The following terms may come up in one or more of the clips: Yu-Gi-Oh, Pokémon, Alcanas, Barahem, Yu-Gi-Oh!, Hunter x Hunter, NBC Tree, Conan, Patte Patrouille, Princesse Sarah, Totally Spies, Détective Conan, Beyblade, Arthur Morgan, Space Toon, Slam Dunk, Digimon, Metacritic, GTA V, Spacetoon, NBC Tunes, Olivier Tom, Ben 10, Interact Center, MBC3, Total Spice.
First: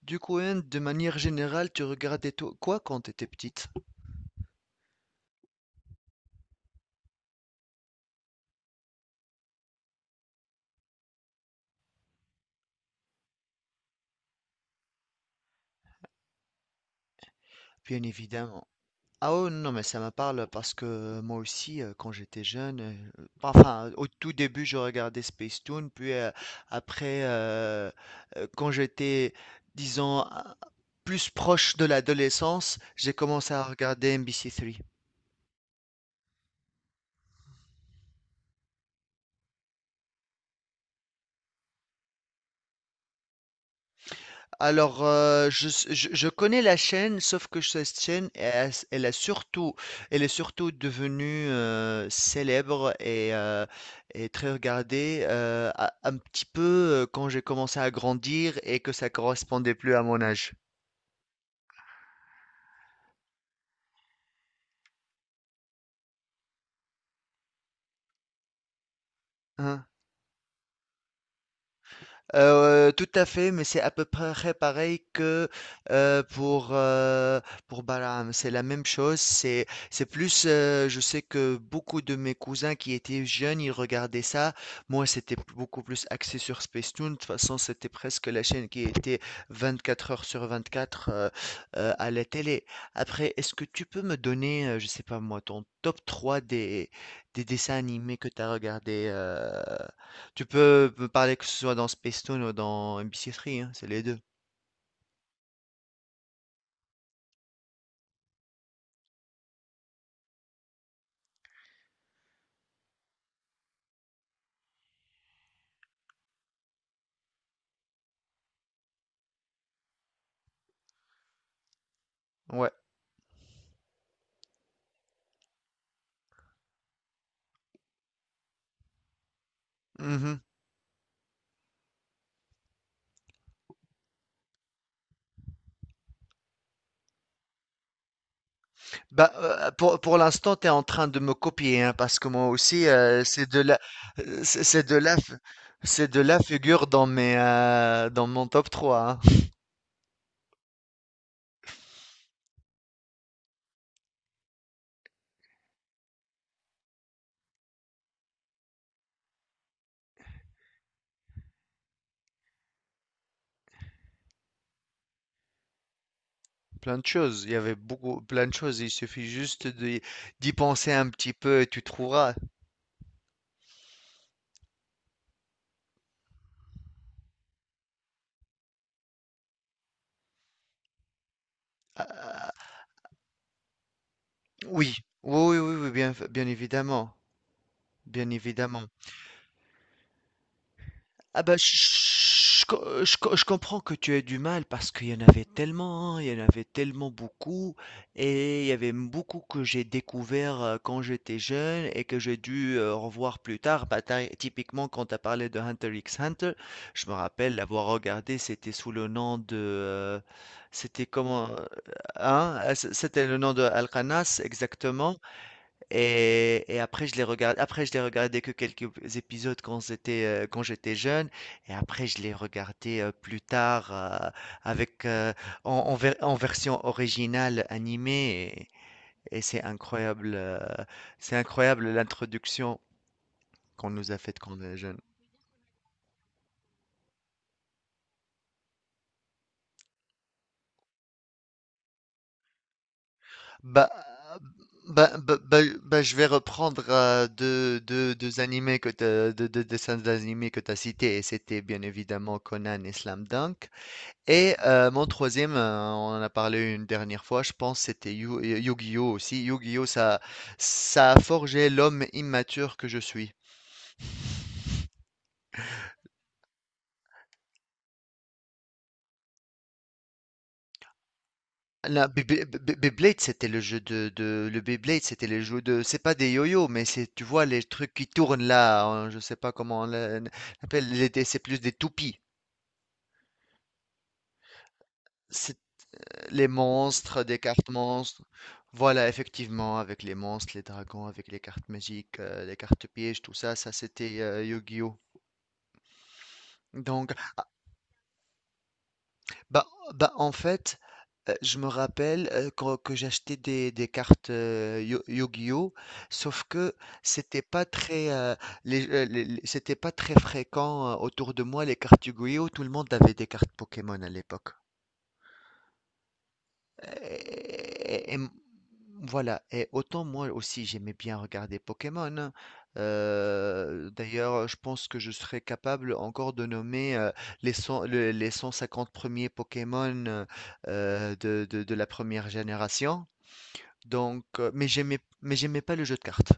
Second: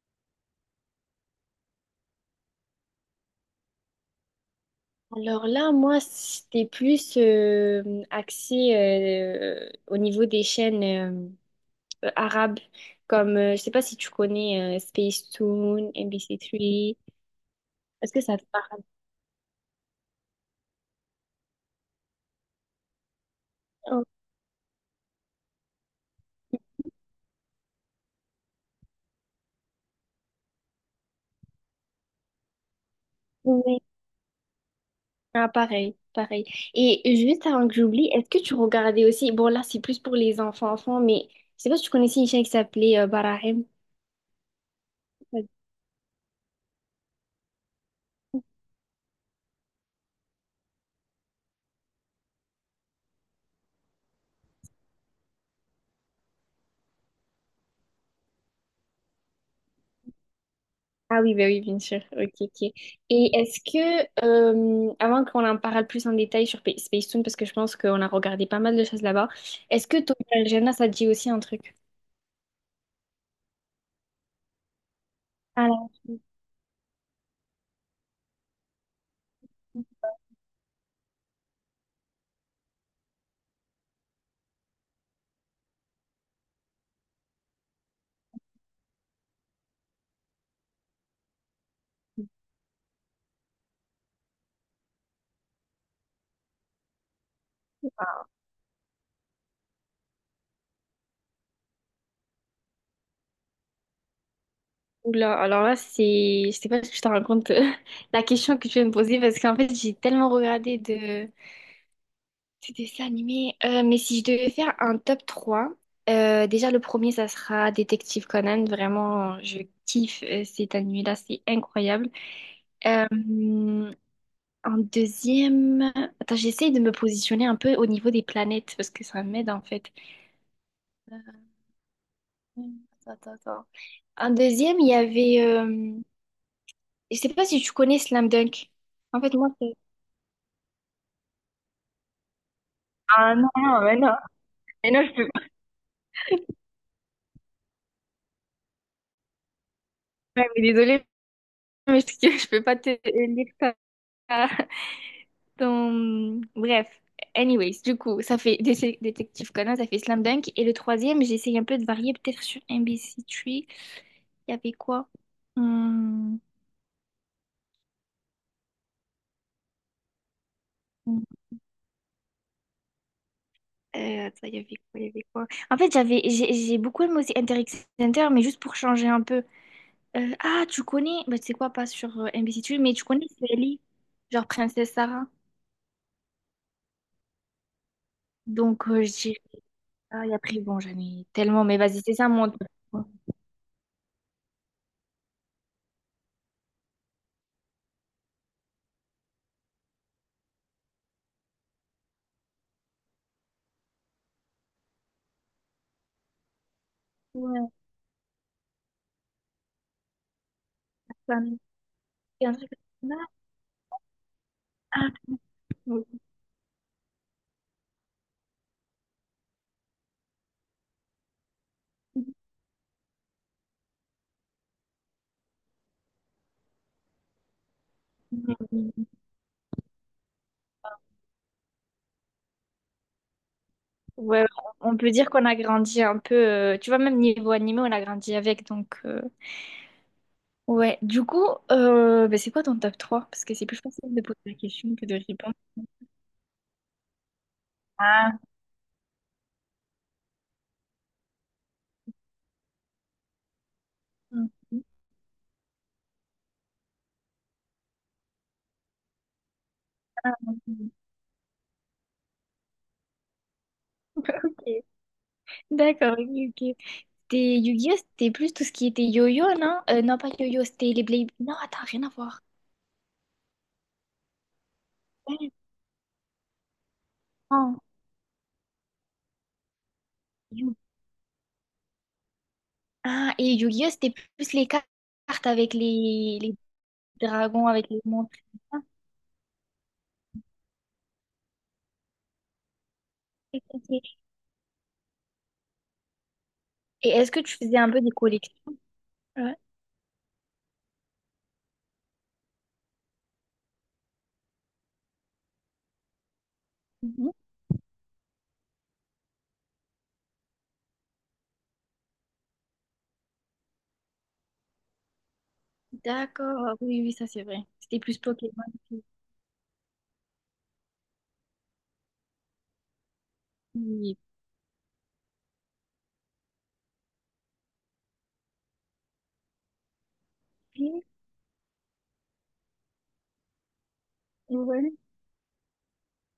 Du coup, hein, de manière générale, tu regardais quoi quand tu étais petite? Alors là, moi, c'était plus axé au niveau des chaînes arabes, comme, je sais pas si tu connais Spacetoon, MBC3, Bien est-ce que ça te évidemment. parle? Ah non, mais ça me parle parce que moi aussi, quand j'étais jeune, enfin, Oh, au tout début, je regardais Space Toon, puis après, euh, quand j'étais, disons, plus proche de l'adolescence, j'ai commencé à oui. regarder NBC3. Ah, pareil, pareil. Et juste avant que j'oublie, est-ce que tu regardais aussi, bon là, c'est plus pour les enfants-enfants, mais je sais pas si tu connaissais une chaîne qui s'appelait Barahem? Alors, je connais la chaîne, sauf que cette chaîne, elle a surtout, elle est surtout devenue célèbre et très regardée un petit peu quand j'ai commencé à grandir et que ça correspondait plus à mon âge. Ah oui, bah oui, bien sûr. Ok, ok. Et est-ce que, avant qu'on en parle plus en détail sur Space Toon, parce que je pense qu'on a regardé pas mal de choses là-bas, Hein. est-ce que Tokyo ça te dit aussi un truc? Tout à fait, mais c'est à peu près pareil que, Alors, heu, pour, heu, pour Bahlam. C'est la même chose, c'est plus, je sais que beaucoup de mes cousins qui étaient jeunes, ils regardaient ça. Moi, c'était p beaucoup plus axé sur Spacetoon. De toute façon, c'était presque la chaîne qui était 24 heures sur 24, à la télé. Après, est-ce que tu peux me donner, je sais pas moi, ton top 3 des dessins animés que tu as regardés, tu peux me parler que ce soit dans Spacetoon ou dans MBC3, hein, c'est les deux. oula, alors là, c'est... Je sais pas si je te rends compte la question que tu viens de me poser, parce qu'en fait, j'ai tellement regardé de dessins animés. Mais si je devais faire un top 3, déjà, le premier, ça sera Détective Conan. Vraiment, je kiffe cet animé-là, c'est incroyable. Ouais. Euh, En deuxième, attends, j'essaye de me positionner un peu au niveau des planètes parce que ça m'aide en fait. Mhm. Euh, Attends, attends, attends. En deuxième, il y avait, je sais pas si tu connais Slam Dunk. En Bah, fait, moi, pour l'instant, tu es en train de me copier, hein, parce que moi aussi, ah non, c'est de la, non, mais non. C'est Mais de non, je la, peux c'est de la figure dans mes, dans mon top trois, hein. pas. Ouais, mais désolée, mais parce je peux pas te lire ça. Bref, anyways, du coup, ça fait Détective Conan, ça fait Slam Dunk. Et le troisième, j'essaye un peu de varier, peut-être sur NBC Tree. Il y avait quoi? Hmm, Plein de choses. Il y avait beaucoup, plein de choses. Il suffit juste d'y penser un hmm. petit peu et tu trouveras. Attends, il y avait quoi, il y avait quoi? En fait, j'ai beaucoup aimé aussi Interact Center, mais juste pour changer un peu. Ah, tu connais, bah, tu sais quoi, pas sur NBC Tunes, mais tu connais Sally, genre Princesse Oui, Sarah. oui, oui, oui, oui, bien, bien évidemment, bien évidemment. Donc, je dirais ça, et après, bon, j'en ai Ah bah, je, tellement, mais vas-y, c'est ça mon je- top. je je co- je comprends que tu aies du mal parce qu'il y en avait tellement, hein, il y en avait tellement beaucoup et il y avait beaucoup que j'ai découvert quand j'étais jeune et que j'ai dû revoir plus tard. Bah, typiquement, quand tu as parlé de Hunter x Hunter, je me rappelle Ouais, l'avoir regardé, c'était sous le nom de... c'était ça comment... me fait un hein, truc c- comme ça. C'était le nom de Alcanas Ah, exactement. oui. Et après je les regardais que quelques épisodes quand j'étais jeune et après je les regardais plus tard avec en, en version originale animée et c'est incroyable l'introduction qu'on nous a faite Ouais, quand on est on jeune. peut dire qu'on a grandi un peu, tu vois, même niveau animé, on a grandi avec, donc... ouais, du coup, bah, c'est quoi ton top trois? Parce que c'est plus Bah facile de poser la question que bah, de bah, répondre. bah, bah, je vais reprendre Ah. deux animés deux dessins animés que tu as cités et c'était bien évidemment Conan et Slam Dunk. Mhm. Et mon troisième, on en a parlé une dernière fois, je pense c'était Yu-Gi-Oh aussi. Yu-Gi-Oh, ça a forgé l'homme immature que je suis. Ok. D'accord, ok, ok. C'était Yu-Gi-Oh! C'était plus tout ce qui était yo-yo, non? Non, pas yo-yo, c'était les Blade. Non, attends, rien La à voir. Beyblade, c'était le jeu le Beyblade, c'était les jeux de, c'est pas des yo-yo, mais c'est, tu vois, les Non. trucs qui tournent là, hein, je sais pas comment Yu- l'appelle, c'est plus des toupies. ah, et Yu-Gi-Oh! C'était plus les cartes C'est avec les les monstres, des dragons, cartes avec les monstres. montres. Ah, Voilà, effectivement, avec les monstres, les dragons, avec les cartes magiques, les cartes pièges, tout ça, ok, ça ok. c'était Yu-Gi-Oh. Et Donc, est-ce que ah, tu faisais un peu des collections? Ouais. bah, bah, en fait, je me rappelle que j'achetais des cartes Yu-Gi-Oh, sauf que Mhm. c'était pas très, c'était pas très fréquent autour de moi les cartes Yu-Gi-Oh. Tout le monde avait des cartes Pokémon à l'époque. D'accord, oui, oui, oui, ça c'est vrai. C'était Et, plus Pokémon. Voilà, et autant moi aussi j'aimais bien regarder Pokémon. Qui- D'ailleurs, je pense que je serais capable encore de nommer les 150 premiers Pokémon qui- de, de la première génération. Donc, Ouais. Mais j'aimais pas le jeu de cartes.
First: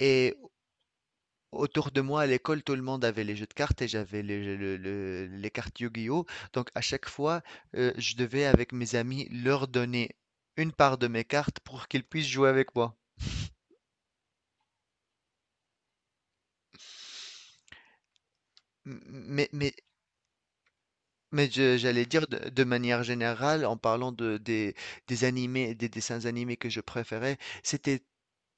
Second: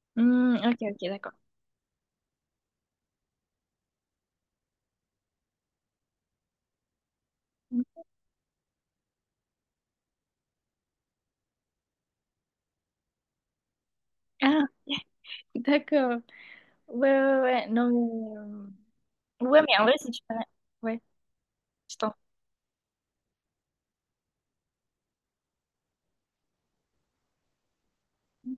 Et Hmm, ok, ok, d'accord. autour de moi à l'école, tout le monde avait les jeux de cartes et j'avais les cartes Yu-Gi-Oh! Donc à chaque fois, je devais avec mes amis leur donner une part de mes cartes pour qu'ils puissent jouer avec moi. Ah, d'accord. Ouais, ouais, ouais, ouais. Non, mais... M- Mais, ouais, mais, mais en vrai, si tu... Ouais, mais je j'allais t'en... dire de manière générale, en parlant des animés, des dessins animés que je préférais, c'était,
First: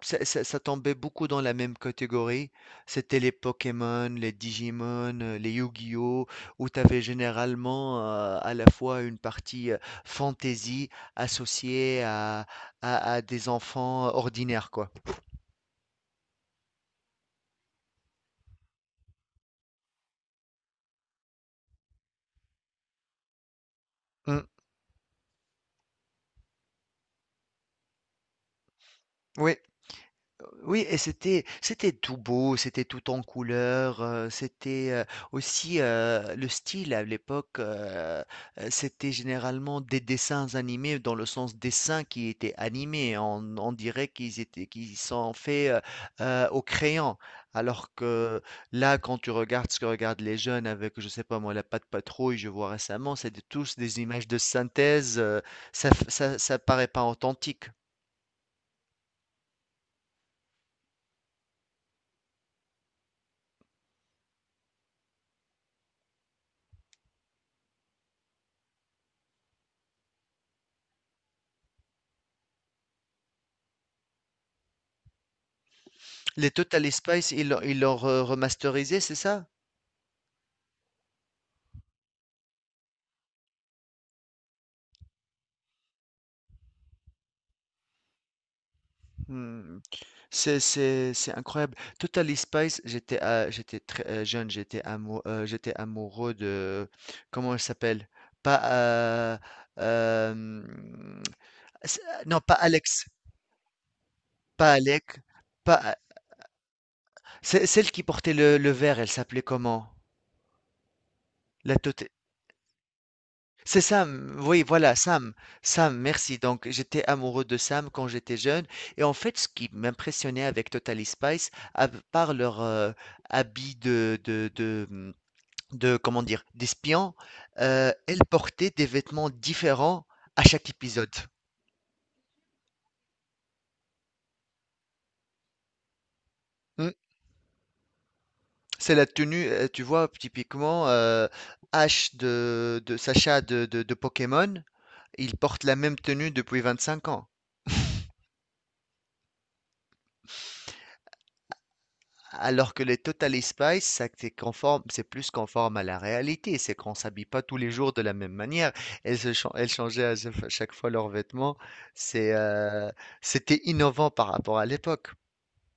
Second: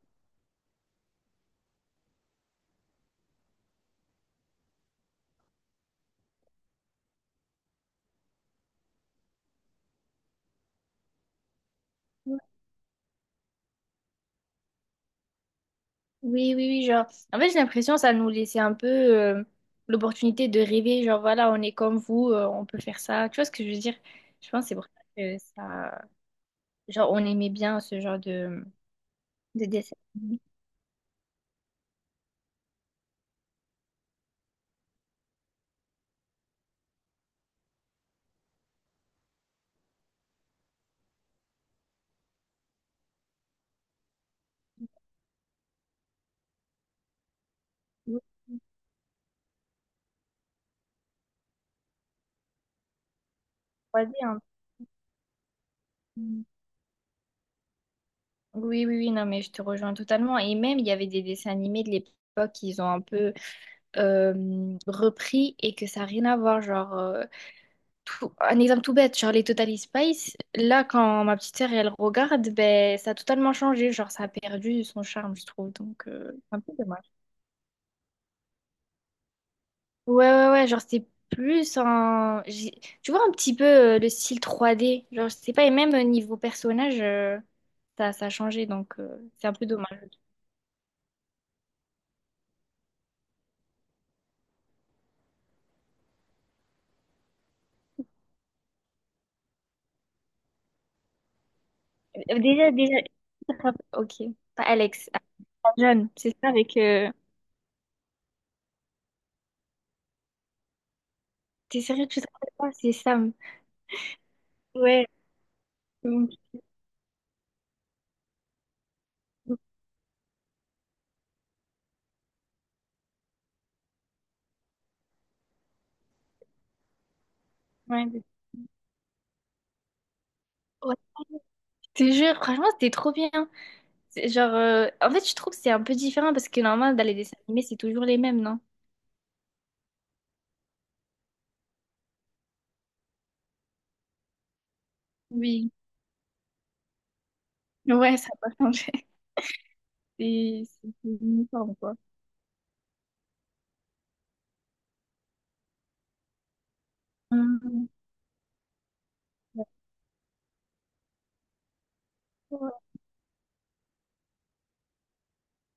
ça tombait beaucoup dans la même catégorie. C'était les Pokémon, les Digimon, les Yu-Gi-Oh, où tu avais généralement à la fois une partie fantasy associée à, à des enfants ordinaires, quoi. Oui, oui, oui, genre... En fait, j'ai l'impression que ça nous laissait un peu l'opportunité de rêver, genre, voilà, on est comme vous, on peut faire ça. Tu vois ce que je veux dire? Mm. Je pense que c'est pour ça que ça... Genre, on aimait bien ce genre Oui, de dessin. Oui et c'était tout beau, c'était tout en couleurs, c'était, le style à l'époque, c'était généralement des dessins animés dans le sens dessin qui était animé. On dirait qu'ils sont faits, au crayon. Alors Oui, que là, quand tu regardes ce que regardent les jeunes avec, je sais pas moi, la Patte Patrouille, je vois récemment, c'est des tous des 3D, images de hein. synthèse, ça f ça Mm. ça paraît pas authentique. Oui, oui, oui, non, mais je te rejoins totalement. Et même, il y avait des dessins animés de l'époque qu'ils ont un peu repris et que ça n'a rien à voir. Genre, un exemple tout bête, genre les Total Spice, là, quand ma petite sœur, elle regarde, ben, ça a totalement changé. Genre, ça a perdu son charme, je trouve. Donc, Les c'est un peu Total dommage. Spice, ils l'ont re remasterisé, c'est ça? Ouais, ouais, ouais, genre, c'est plus en... tu vois un petit peu le style 3D. Genre, je sais pas, et même niveau personnage, ça a changé. Donc, c'est un peu Hmm. dommage. C'est incroyable. Total Spice, j'étais très jeune, j'étais amoureux de comment elle s'appelle? Pas hmm, c'est- non, pas Déjà, déjà, Alex, ok. Pas pas Alex, Alec, ah, pas A- John, c'est ça avec... c'est celle qui portait le verre, elle s'appelait comment? La t'es Tot- sérieux, tu te rappelles pas? C'est Sam. C'est Sam, oui, voilà, Ouais. Sam. Sam, Donc, merci. Donc, j'étais amoureux de Sam quand j'étais jeune. Et en fait, ce qui m'impressionnait avec Totally Spice, à part leur habit de, comment dire, d'espion, ouais, elles portaient des vêtements différents à chaque ouais, épisode. je te jure, franchement, c'était trop bien. C'est Genre, en fait, je trouve que c'est un peu différent parce que Hmm. normalement, dans les dessins animés, c'est toujours les mêmes, non? C'est la tenue, tu vois, typiquement, Ash de Sacha de Pokémon, il porte Oui, la même tenue depuis 25 ans. ouais, ça n'a pas changé. C'est uniforme, quoi. Alors que les Total Spice, ça, c'est conforme, c'est plus conforme à la réalité, c'est qu'on s'habille pas tous les Mhm. jours de la même manière. Elles, elles changeaient à chaque fois leurs vêtements. C'est, Ouais. C'était innovant par rapport à l'époque.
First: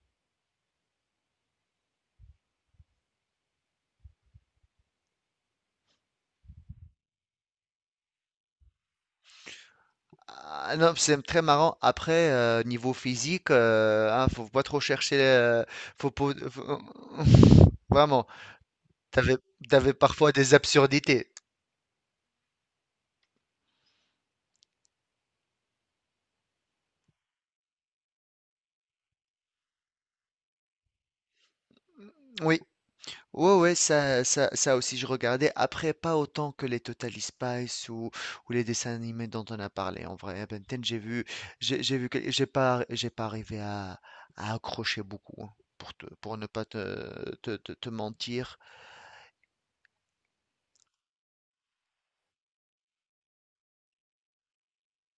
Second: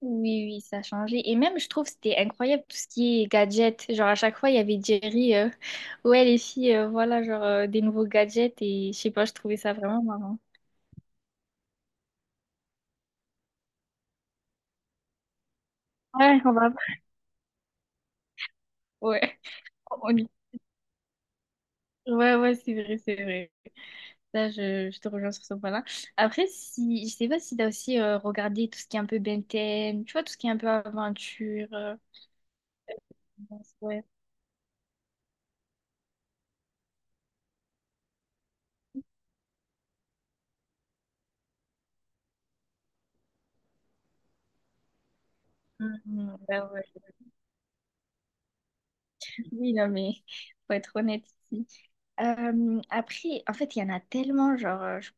Oui, oui, ça a changé. Et même, je trouve, que c'était incroyable tout ce qui est gadgets. Genre, à chaque fois, il y avait Jerry. Ouais, les filles, voilà, genre, des nouveaux gadgets. Et je sais pas, je trouvais ça vraiment marrant. Ah non, c'est très marrant. Après, niveau physique, hein, faut pas trop chercher, faut, pas- Ouais, on va. faut- vraiment, t'avais, Ouais, t'avais on y- parfois des absurdités. Ouais, ouais, c'est vrai, c'est vrai. Là, je te rejoins sur ce point-là. Après, si, je sais pas si t'as aussi regardé tout ce qui est un peu Ben 10, tu vois, tout ce qui est un peu aventure. Oui. Ouais, ouais, Ouais. Ça aussi, je regardais. Après, pas autant que les Total Spies ou les dessins animés dont on a parlé. En vrai, Ben 10, j'ai vu, que- j'ai pas arrivé à accrocher beaucoup, hein, pour te, pour Mhm, ne pas bah ouais. Te mentir. Oui, non, mais faut être honnête ici. Après, en fait, il y en a tellement, genre,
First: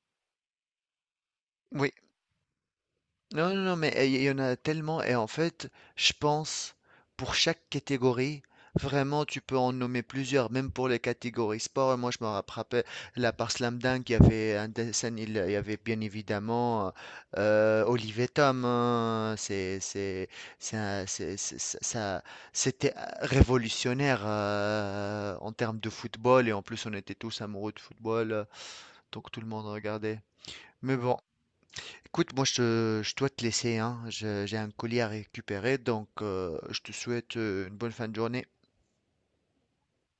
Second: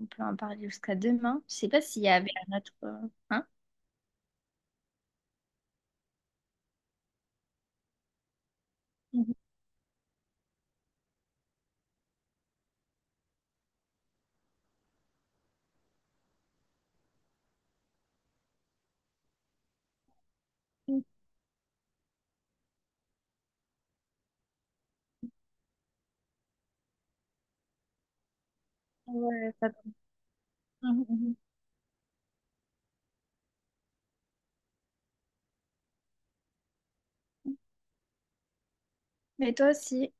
on peut en parler jusqu'à demain. Je sais pas Oui. s'il y avait un autre. Hein? Non, non, non, mais il y en a tellement. Et en fait, je pense, pour chaque catégorie, vraiment, Mhm. tu peux en nommer plusieurs, même pour les catégories sport. Moi, je me rappelle, là, par Slam Dunk, il y avait un dessin, il y avait bien évidemment Olivier Tom, hein, c'est un- c'est- ça- c'était révolutionnaire en termes de football. Et en plus, on était tous amoureux de football, donc tout le Ouais, monde ça- regardait. Mais Mhm, bon. mhm. Écoute, moi, je dois te laisser, hein. J'ai un colis à récupérer, donc je te souhaite une bonne fin de journée. Mais toi aussi.